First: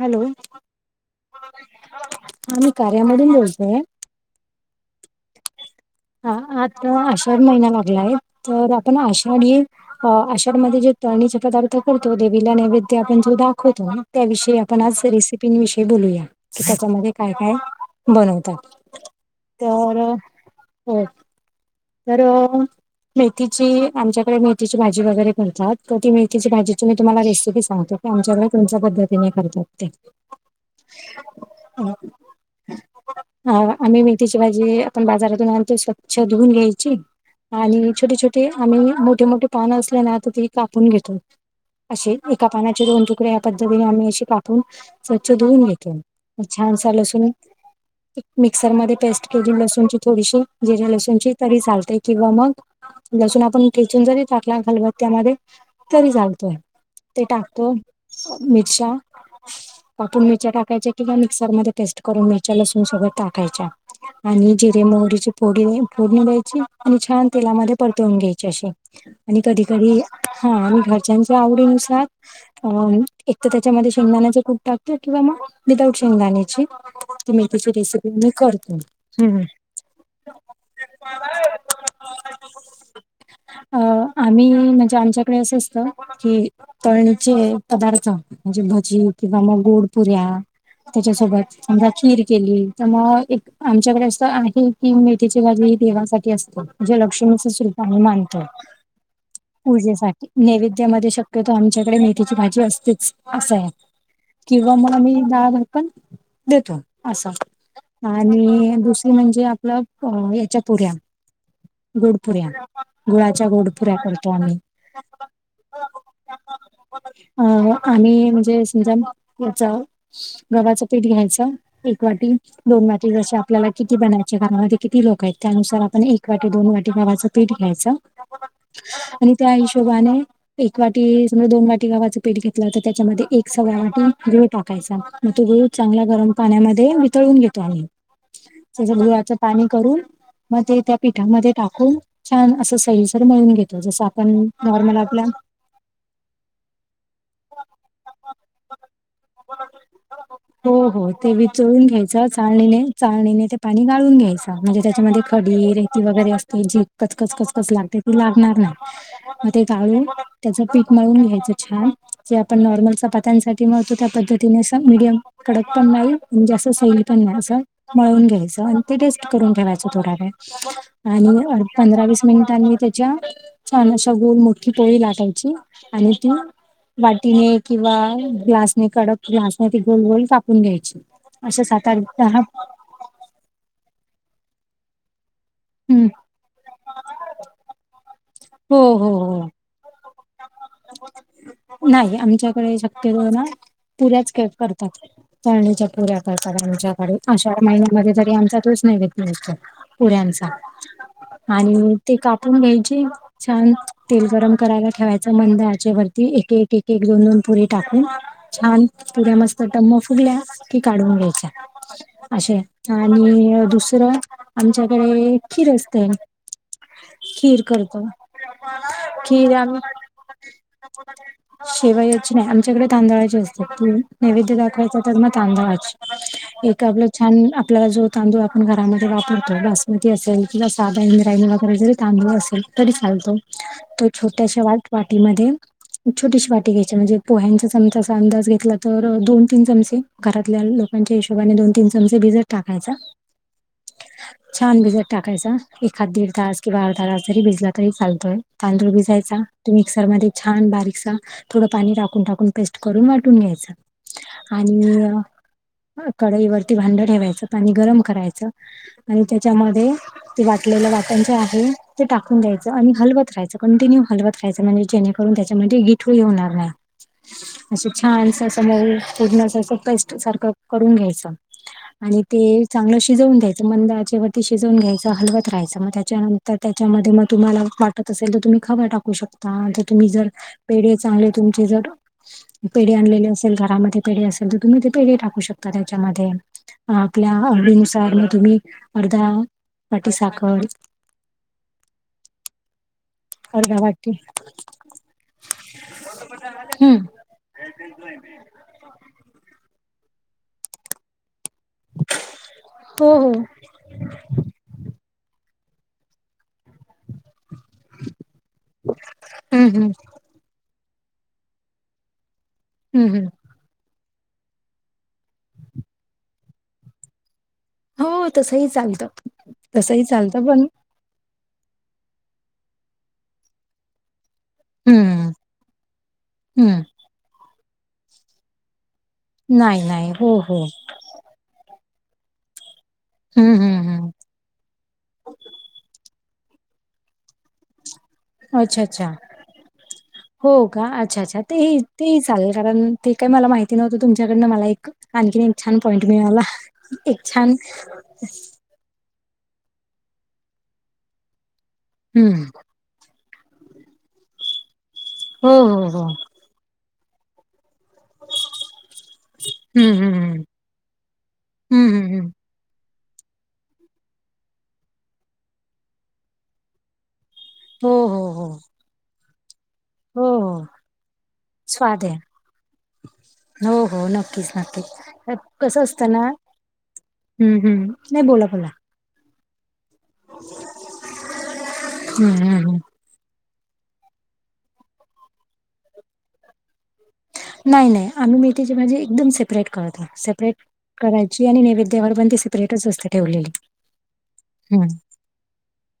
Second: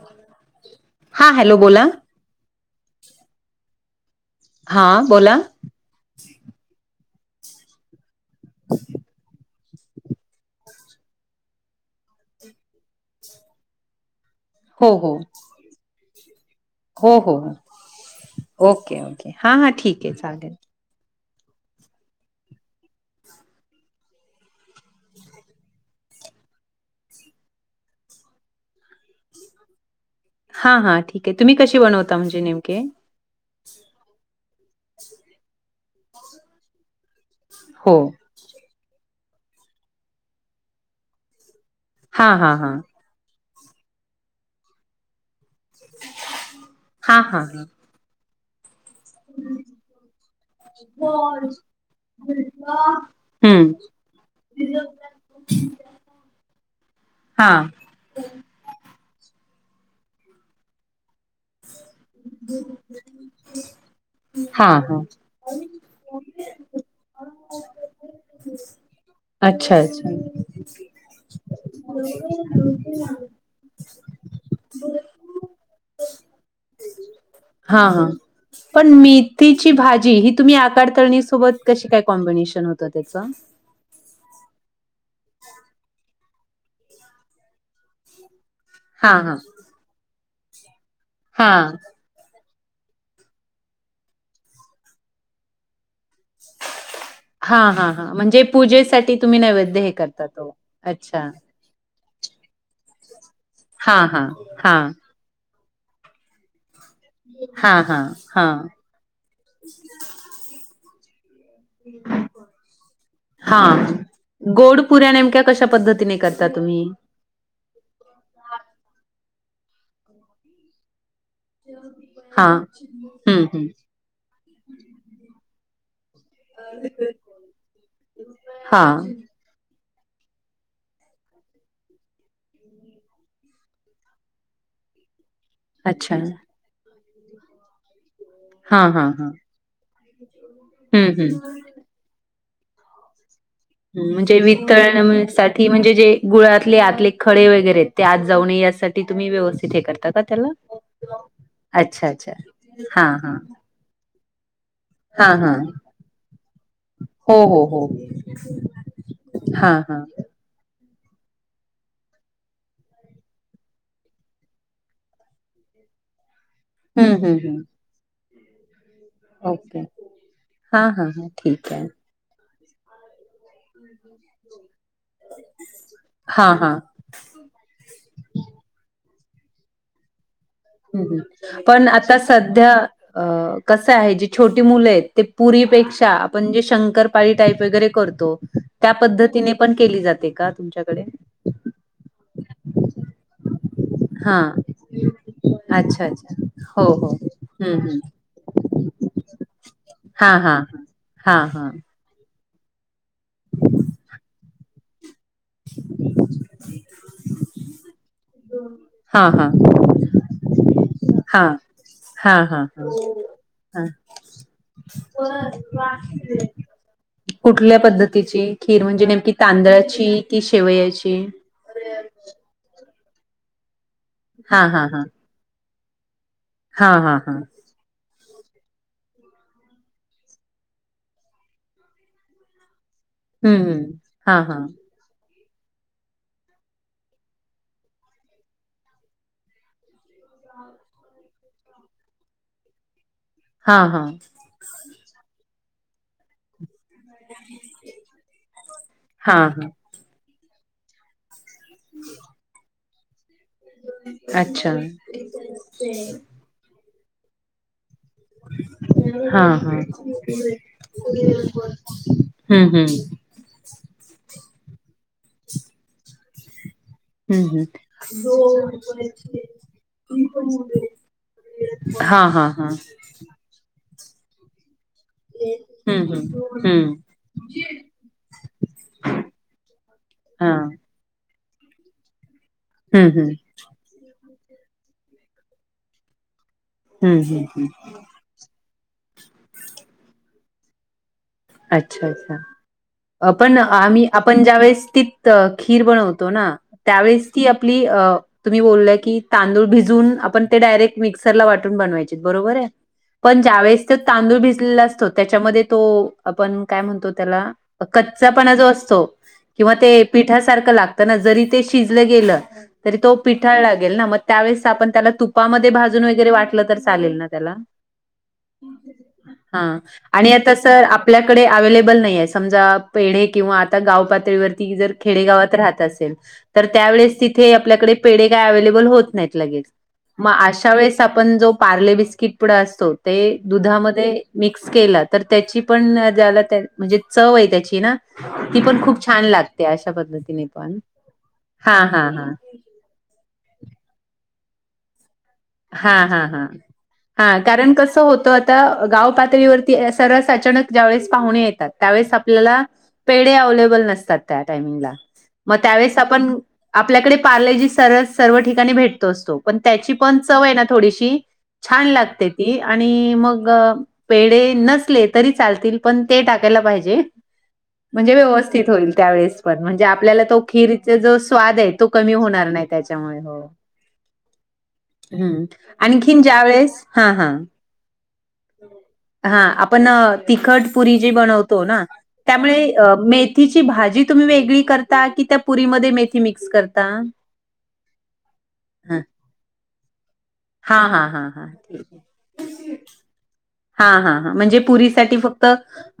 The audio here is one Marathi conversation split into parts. हॅलो हा हॅलो बोला हा मी कार्यामून जाोलतेय हा बोला हा आता आषाढ महिना लागला आहे तर आपण आषाढी अ आषाढ मध्ये जे तरणीचे पदार्थ करतो देवीला नैवेद्य आपण जो दाखवतो त्याविषयी आपण हो आज हो रेसिपीविषयी बोलूया की त्याच्यामध्ये हो काय हो काय हो बनवतात ओके ओके हां हां तर ठीक आहे चालेल हो तरर मेथीची आमच्याकडे मेथीची भाजी वगैरे करतात तर ती मेथीची भाजीची मी तुम्हाला रेसिपी सांगतो आमच्याकडे कोुणच्या पद्धतीने करतात ते हा हा ठीक आहे तुम्ही कशी बनवता म्हणजे नेमके ह आम्ही मेथीची भाजी आपण बाजारातून आणतेो स्वच्छ धुऊून घ्यायची आणि हो छोटी छोटी ते आम्ही मोठे मोठे पान असले ना आ ते कापून घेतो असे हां एका हां हां पानाचे दोन ह्या पद्धतीने आम्ही अशी कापून स्वच्छ धुवून घेते छान हां लसून हां हां मिक्सर मध्ये पेस्ट केली लसूणची थोडीशी जिरं लसूणची तरी चालते किंवा मग लसून आपण हम्म ठेचून जरी टाकला खलबत्यामध्ये तरी चालतोय ते हां टाकतो मिरच्या कापून मिरच्या टाकायच्या किंवा मिक्सरमध्ये पेस्ट करून मिरच्या लसून सगळ्या टाकायच्या आणि हां जिरे हां मोहरीची फोडणी फोडणी द्यायची आणि छान तेलामध्ये परतवून घ्यायची अशी. आणि कधी अच्छा कधी अच्छा हा आणि घरच्यांच्या आवडीनुसार अ एक तर त्याच्यामध्ये शेंगदाण्याच कूट टाकतात की मग विदाउट शेंगदाण्याची क मी तिची हां हां रेसिपी मी करतो पण हम्म. मेथीची भाजी ही तुम्ही आकाड तळणी सोबत कशी काय कॉम्बिनेशन होत त्याच? अ आम्ही म्हणजे आमच्याकडे असं असतं की तळणीचे पदार्थ म्हणजे भजी हां हां किंवा मग गोडपुऱ्या त्याच्यासोबत हां समजा खीर केली तर मग एक आमच्याकडे असं आहे की म बाजू ही देवासाठी असतो. जे लक्ष्मीचच हां रुप हां हां म्हणजे मानतो पूजेसाठी तुम्ही नैवेद्य हे पूजेसाठी करतात ओ नैवेद्यामध्ये अच्छा शक्यतो आमच्याकडे मेथीची भाजी असतेच अस आहे हां हां किंवा हां मग आम्ही [unintelligible] पण देतो अस आहे हां हां हां आणि दुसरी म्हणजे मग याच्या पुऱ्या गोडपुऱ्या, गुळाच्या हा गोडपुऱ्या करतो आम्ही ता तुम्ही अ आम्ही म्हणजे समजा पुढचा गव्हाचं पीठ घ्यायचं, एक वाटी हा दोन वाटी जसं हम्म हम्म आपल्याला किती बनायचे घरामध्ये किती लोक आहेत त्यानुसार आपण एक एक वाटी दोन वाटी गव्हाचं पीठ घ्यायच हा आणि त्या हिशोबाने एक वाटी समज दोन वाटी गव्हाचं पीठ घेतलं तर त्याच्यामध्ये एक सव्वा वाटी गुळ टाकायचा मग तो गुळ चांगल्या अच्छा गरम पाण्यामध्ये वितळून घेतो आम्ही. हा त्याच हा हा. गुळाचं पाणी करून मग ते त्या हम्म पिठामध्ये हम्म टाकून छान असं सैलसर मळून घे म्हणजे वितळण साठी म्हणजे जे गुळातले आतले खळे वगैरे आहेत त्या आत जाऊणे यासाठी तुम्ही व्यवस्थित हे करता का त्याला हो हो ते विचळून अच्छा घ्यायचं अच्छा. हा हा चाळणीने ते पाणी गाळून घ्याय च म्हणजे त्याच्यामध्ये हा हा खडी रेती वगैरे असते जी कचकच हो हो कचकच हो लागते ती लागणार नाही. मग ते हा हा गाळुन त्याचं पीट मळून घ्यायचं छान जे आपण नॉर्मल चपात्यांसाठी मळतो त्या पद्धतीने असं मिडियम कडक पण नाही म्हणजे अस सैल हम्म पण हम्म नाही असं हम्म मळून घ्यायचं आणि ते से ट करून ओके ठेवायची थोडा हा हा वेळ हा आणि ठीक आहे पंधरा वीस मिनिटांनी त्या च्या छान अशा गोल मोठी पोळी लाटायची, आणि ती हा हा वाटीने किंवा ग्लासने कडक ग्लासने ते गोल गोल कापून घ्यायची. ह ह अशा पण सात आठ आता दहा सध्या अ कसं आहे, जी छोटी मुलं आहेत ते पुरी हम्म पेक्षा आपण जे शंकरपाळी टाईप वगैरे करतो, हो त्या हो हो पद्धतीने पण केली जाते का, तुमच्याकडे? नाही, आमच्याकडे शक्यतो ना पुऱ्याच हा करतात. तळणीच्या अच्छा पुऱ्या अच्छा करतात, हो हो आमच्याकडे आषाढ हम्म हम्म महिन्यामध्ये तरी आमचा तोच नैवेद्य असतो. हा पुऱ्यांचा. हा हा हा. आणि ते कापून घ्यायचे, छान तेल गरम करायला ठेवायचं. मंद आचेवरती एक एक एक दोन दोन पुरीे टाकून छान हा पुऱ्या हा मस्त टम्म फुगल्या कि, काढून हा घ्यायच्या हा असे हा आणि हा दुसरं आमच्या कडे खीर असते. खीर कुठल्या करतो पद्धतीची खीर म्हणजे, नेमकी खीर तांदळाची की शेवयाची? शेवायाची नाही, आमच्याकडे तांदळाची असते नैवेद्य हा हा दाखवायच हा तर मग तांदळाच एक हा आपलं हा हा छान आपल्याला जो तांदूळ आपण घरामध्ये वापरतो बासमती असेल, किंवा साधा इंद्रायणी वगैरे जरी तांदूळ असेल. तरी चालतो, हम्म हम्म तो हा हा छोट्याशा वाट -वाटीमध्ये छोटीशी वाटी घ्यायची, म्हणजे पोह्यांचा चमचांचा अंदाज घेतला तर, दोन तीन चमचे. घरातल्या लोकांच्या हिशोबाने दोन तीन चमचे भिजत टाकायचा. हा हा. छान भिजत टाकायचा, एखाद दीड तास. किंवा अर्धा तास तरी भिजला तरी चालतोय, तांदूळ हा भिजावायचा हा तो मिक्सर मध्ये छान बारीकसा थोड पाणी टाकून टाकून पेस्ट करून वाटून घ्यायच, अच्छा आणि कढई वर ते भांड ठेवायचं, आणि गरम करायच आणि हा त्याच्या हा. मध्ये ते वाटलेलं वाटण जे आहे, ते टाकून द्यायच हम्म हम्म आणि हम्म हलवत रहायचं, कंटिन्यू हलवत राहायच म्हणजे, जेणेकरून त्याच्यामध्ये गिठळी होणार नाही. हम्म असं छानस असं मऊ पुढन असं, टेस्ट सारखं करून घ्यायचं. आणि हा हा ते हा. चांगलं शिजवून द्यायचं, मंदा आचे वरती शिजवून घ्यायच. हलवत राहायं मग, हम्म हम्म त्याच्यानंतर त्याच्या हम्म मध्ये मग तुम्हाला वाटत असेल तुम्ही खवा टाकू शकता, तुम्ही जर हा पेढे चांगले तुमचे जर पेढे हम्म आणलेले हम्म असेल घरा मध्ये पेढे असेल तर, तुम्ही ते पेढ टाकू शकता त्याच्यामध्ये हम्म आपल्या हम्म हम्म आवडीनुसार. तुम्ही अर्धा वाटी साखर अच्छा अच्छा! पण अर्धा आम्ही, वाटी आपण ज्यावेेळेस तिथं खीर बनवतो ना हम्म त्यावेळेस - - ती आपली तुम्ही बोललाय की, तांदूळ भिजून आपण ते डायरेक्ट मिक्सर ला वाटून बनवायचे बरोबर आहे, हो हो पण ज्या वेळेस तांदूळ भिजलेला असतो, त्याच्यामध्ये तो आपण काय म्हणतो त्याला कच्चापणा जो असतो हम्म किंवा हम्म ते पिठासारखं लागत ना, जरी ते शिजलं गेलं तरी हम्म तो हम्म पिठ ठाळ लागेल ना, मग त्यावेळेस आपण त्याला तुपामध्ये भाजून वगैरे वाटलं तर चालेल ना त्याला? हो तसही चालतं हा, तसही आणि चालतं आता पण असं आपल्याकडे अव्हेलेबल नाहीये, समजा पेढे किंवा आता गाव पातळीवर जर हम्म खेडेगावात राहत असेल तर, हं. त्यावेळेस तिथे आपल्याकडे पेढे काय अवलेबल होत नाहीत. लगेच नाही, नाही. मग हो, हो. अशा वेळेस आपण जो पार्ले बिस्किट पुडा असतो, ते हं, हं, हं. दुधामध्ये मिक्स केला तर त्याची [unintelligible] म्हणजे चव आहे, त्याची ना. ती पण अच्छा, खूप अच्छा. छान लागते, अशा पद्धतीने हो पण का? अच्छा, अच्छा. हा तेही हा तेही हा. चालेल कारण ते काही मला माहिती नव्हतं, तुमच्याकडनं मला एक आणखी एक छान हा पॉइंट हा मिळाला. हां एक हा छान कारण कसं होतं आता गाव पातळीवरती. सरस अचानक ज्यावेेळेस पाहुणे येतात त्यावेळेस हं. आपल्याला. पेढ अवलेबल नसतात त्या टामिंगला हो, मग हो, त्यावेळेस हो. आपण आपल्याकडे प. स सर्व ठिकाणी भेटतो असतो पण त्याची हं, हं, पण चव हं. आहे ना थोडीशी छान हं, हं, लागते हं. ती. आणि मग पेढ नसले तरी चालतील पण ते टाकायला पाहिजे. हो, म्हणजे हो, हो. व्यवस्थित होईल त्यावेळेस पण म्हणजे. आपल्याला हो, तो हो. खीरचा जो स्वाद आहे तो कमी होणार नाही त्याच्यामुळे हो. हो हो नक्कीच नक्कीच. तर हम्म कसं असतं ना आणखीन ज्या वेळेस हा हा. हं, हं. नाही बोला, बोला. हा आपण तिखट पुरी जे बनवतो ना हं, त्यामुळे हं, हं. म. मेथीची भाजी तुम्ही वेगळी करता कि त्या पुरीमध्ये मेथी मिक्स करता. नाही नाही आम्ही मेथीची भाजी हा एकदम सेपरेट करतो सेपरेट हा हा हा हा करायची आणि ठीक आहे. नैवेद्यावर पण ते. टच स्स्त ठेवली. हा हा ह म्हणजे पुरीसाठी फक्त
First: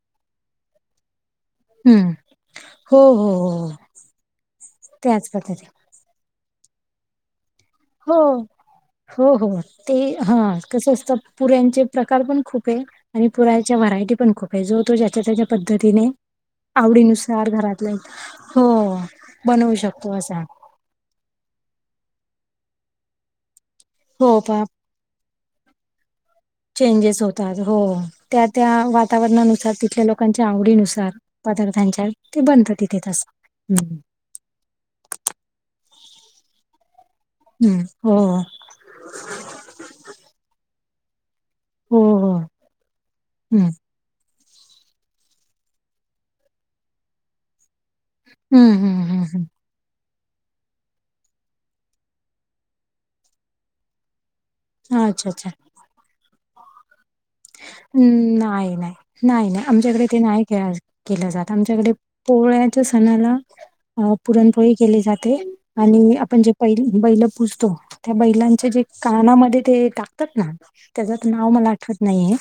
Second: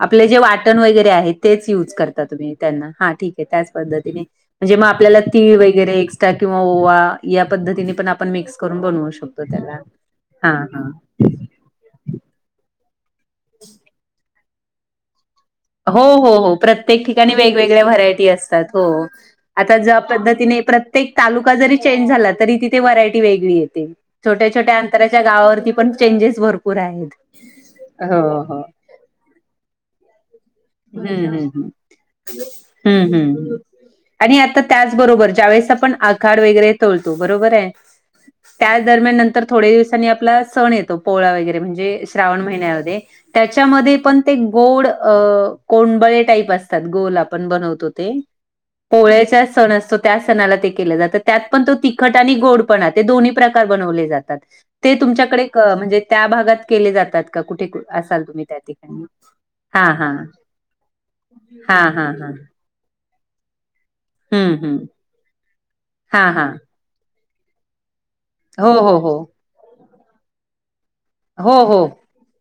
आपले जे वाटण वगैरे आहेत. तेच यज हं. करता तुम्ही त्यांना हो हा हो ठीके हो त्याच पद्धतीने म्हणजे मग आपल्याला त्याच तीळ पद्धती वगैरे किंवा ओवा या पद्धतीने पण हो आपण मिक्स करून बनवू हो शकतो हो त्याला. ते हा कस असतं पुऱ्यांचे प्रकार पण खूप आहे आणि पुराच्या व्हरायटी पण खूप आहे जो तो ज्याच्या त्या हो हो हो प्रत्येक ठिकाणी वेगवेगळ्या घरातल्या व्हरायटी असतात हो बनवू आता ज्या शकतो असा पद्धतीने प्र तालुका जरी चेंज झाला तरी तिथे व्हरायटी वेगळीेते हो छोट्या पा छोट्या च्या गावावरती पण चेंजेस भर चेंजेस होतात हो त्या त्या वातावरणानुसार तिथ लोक लोकांच्या आवडीनुसार हम्म हम्म हम्म पदार्थांच्या ते बनत तिथे त हम्म. हम्म आणि आता त्याचबरोबर ज्यावेेळेस आपण आखाड वगैरे तोळतो बरोबर आहे हम्म हो त्याच दरम्यान नंतर थोडे्या दिवसांनी आपला सण येतो पोळा वगैरे हो म्हणजे हो श्रावण महिन्यामध्ये हम्म त्याच्यामध्ये पण ते गोड कोंबळे टाईप असतात गोल आपण बनवतो हम्म हम्म हम्म पोळ्याच्या सण असतो. त्या सणाला ते केलं जात त्यात पण तो तिखट आणि गोडपणा ते दोन्ही प्रकार बनवले जातात. ते हम्म अच्छा तुमच्याकडे अच्छा म्हणजे त्या भागात केले जातात. का कुठे कु हम्म असाल तुम्ही त्या नाही नाही ठिकाणी? नाही नाही हां आमच्याकडे हां ते नाही खे केलं जात आमच्याकडे हां हां हां पोळ्याच्या सणाला अ हम्म पुरणपोळी हम्म केली जाते आणि हां आपण हां जे पै बैल पुूजतो त्या बैलांच्या हो जे हो हो कानामध्ये ते टाकतात ना त्याच नाव हो मला हो आठवत नाही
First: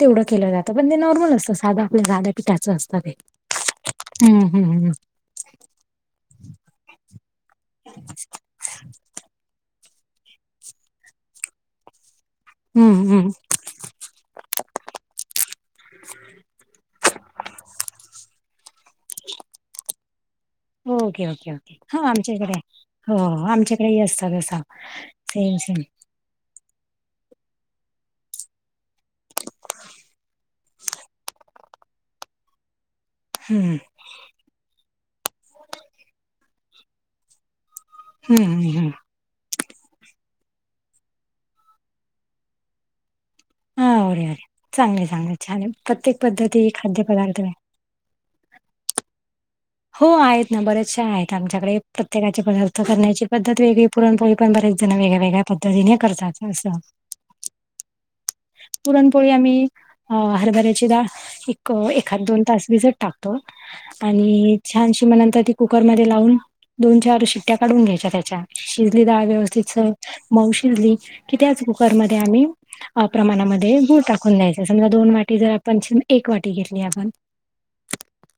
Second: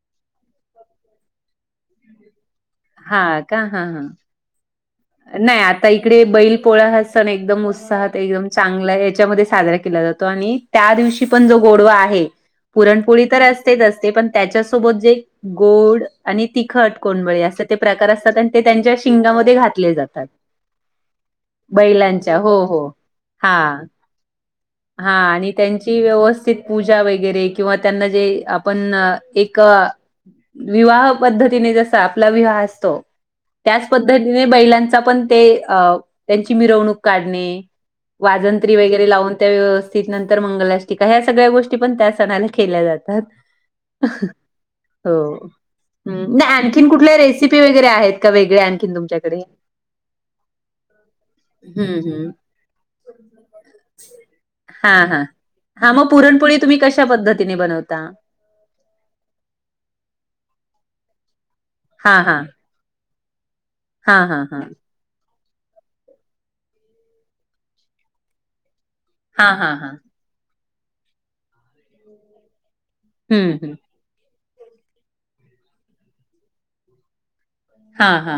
तेवढं केलं जातं पण ते नॉर्मल असतं साधं आपल्या जाध्या पिठाचं असतं हां का हां हां हम्म हम्म हम् नाही आता इकडे बैल पोळ हात सण एकदम उत्साहात एकदम चांगला याच्यामध्ये साजरा केला जातो आणि त्या दिवशी पण जो गोडवा आहे हम्म, पुरणपोळी हम्म. तर असतेच असते पण त्याच्यासोबत जे गोड आणि तिखट कोंबळी असं ते प्रकार असतात आणि ते त्यांच्या शिंगामध्ये घात कले जातात ओके ओके ओके ह बैलांच्या हो आमच्याकडे हो हा आमच्याकडे ये असत त हा आणि त्यांची व्यवस्थित पूजा वगैरे किंवा त्यांना जे आपण एक विवाह पद्धतीने जसा आपला विवाह असतो हम्म, त्याच पद्धतीने बैलांचा पण ते अ त्यांची मिरवणूक काढणे हम्म, वाजंत्री हम्म, हम्म. वगैरे लावून त्या व्यस् त नंतर मंगलाष्टकाा ह्या सगळ्या गोष्टी पण त्या सणाला केल्या जातात हा ओरिओ चांगले चांगले छान आहे प्रत्येक पद्धती आणी कुठ खाद्यपदार्थ वे- रेसिी वगैे आहेत का वेगळे आणखीन तुमच्याकडे हो आहेत ना बरेचशा आहेत आमच्याकडे हम्म हम्म प्रत्येकाचे पदार्थ करण्याची पद्धत वेगळी पुरणपोळी पण बरेच जण हा वेगळ्या हा वेगळ्या हा पद्धतीने मग करतात पुरणपोळी असं. तुम्ही कशा पद्धतीने बनवता? पुरणपोळी आम्ही हरभऱ्याची डाळ एक हा एखाद हा दोन तास भिजत टाकतो. हा हा आणि हा छानशी किंवा नंतर ती कुकर मध्ये लावून, दोन चार शिट्ट्या काढून घ्यायच्या त्याच्या. शिजली डाळ हा हा व्यवस्थित हा मऊ शिजली की, त्याच कुकरमध्ये आम्ही प्रमाणा हम्म हम्म मध्ये गूळ टाकून द्यायचा, समजा दोन वाटी जर आपण एक वाटी घेतली आपण. हा हा.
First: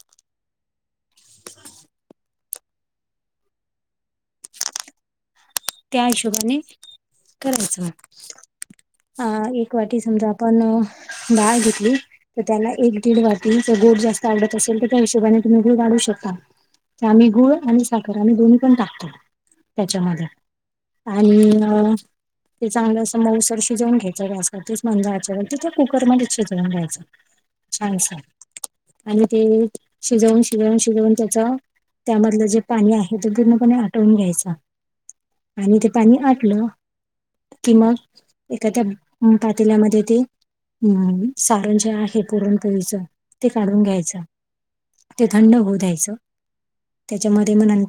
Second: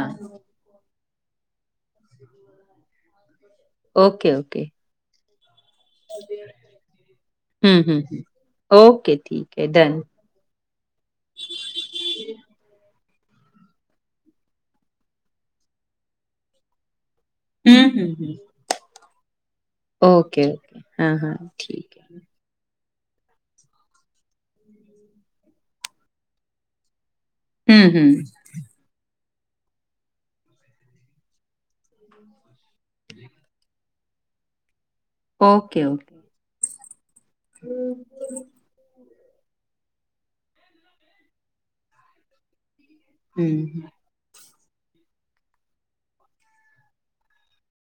[unintelligible] Okay okay! त्या हिशोबाने हम्म करायचं, हम्म ओके अ ठीक आहे एक डन. वाटी समजा पण डाळ घेतली. तर त्याला एक दीड वाटीचा गोड जास्त आवडत असेल, तर त्या हिशोबाने तुम्ही गुळ वाढवू शकता. आम्ही गुळ आणि हं, हं, साखर आम्ही हं. दोन्ही पण टाकतो, त्याच्या मध्ये. हा हा, ठीक आहे. ते चांगलं असं मऊसर शिजवून घ्यायचं, गॅसवर तेच मंद आचेवरती तिथं कुकर मध्येच शिजवून घ्यायचं. हं, छानसं! हं. आणि ते शिजवून शिजवून शिजवून त्याचा त्यामधलं जे पाणी आहे, ते पूर्णपणे आटवून घ्यायच. आणि ओके, ते ओके. पाणी आटलं कि मग एखाद्या पातील्या मध्ये ते अम सारण जे आहे पुरण पोळीचं ते हं. काढून घ्यायच, ते थंड होऊ द्यायचं त्याच्या मध्ये मग नंतर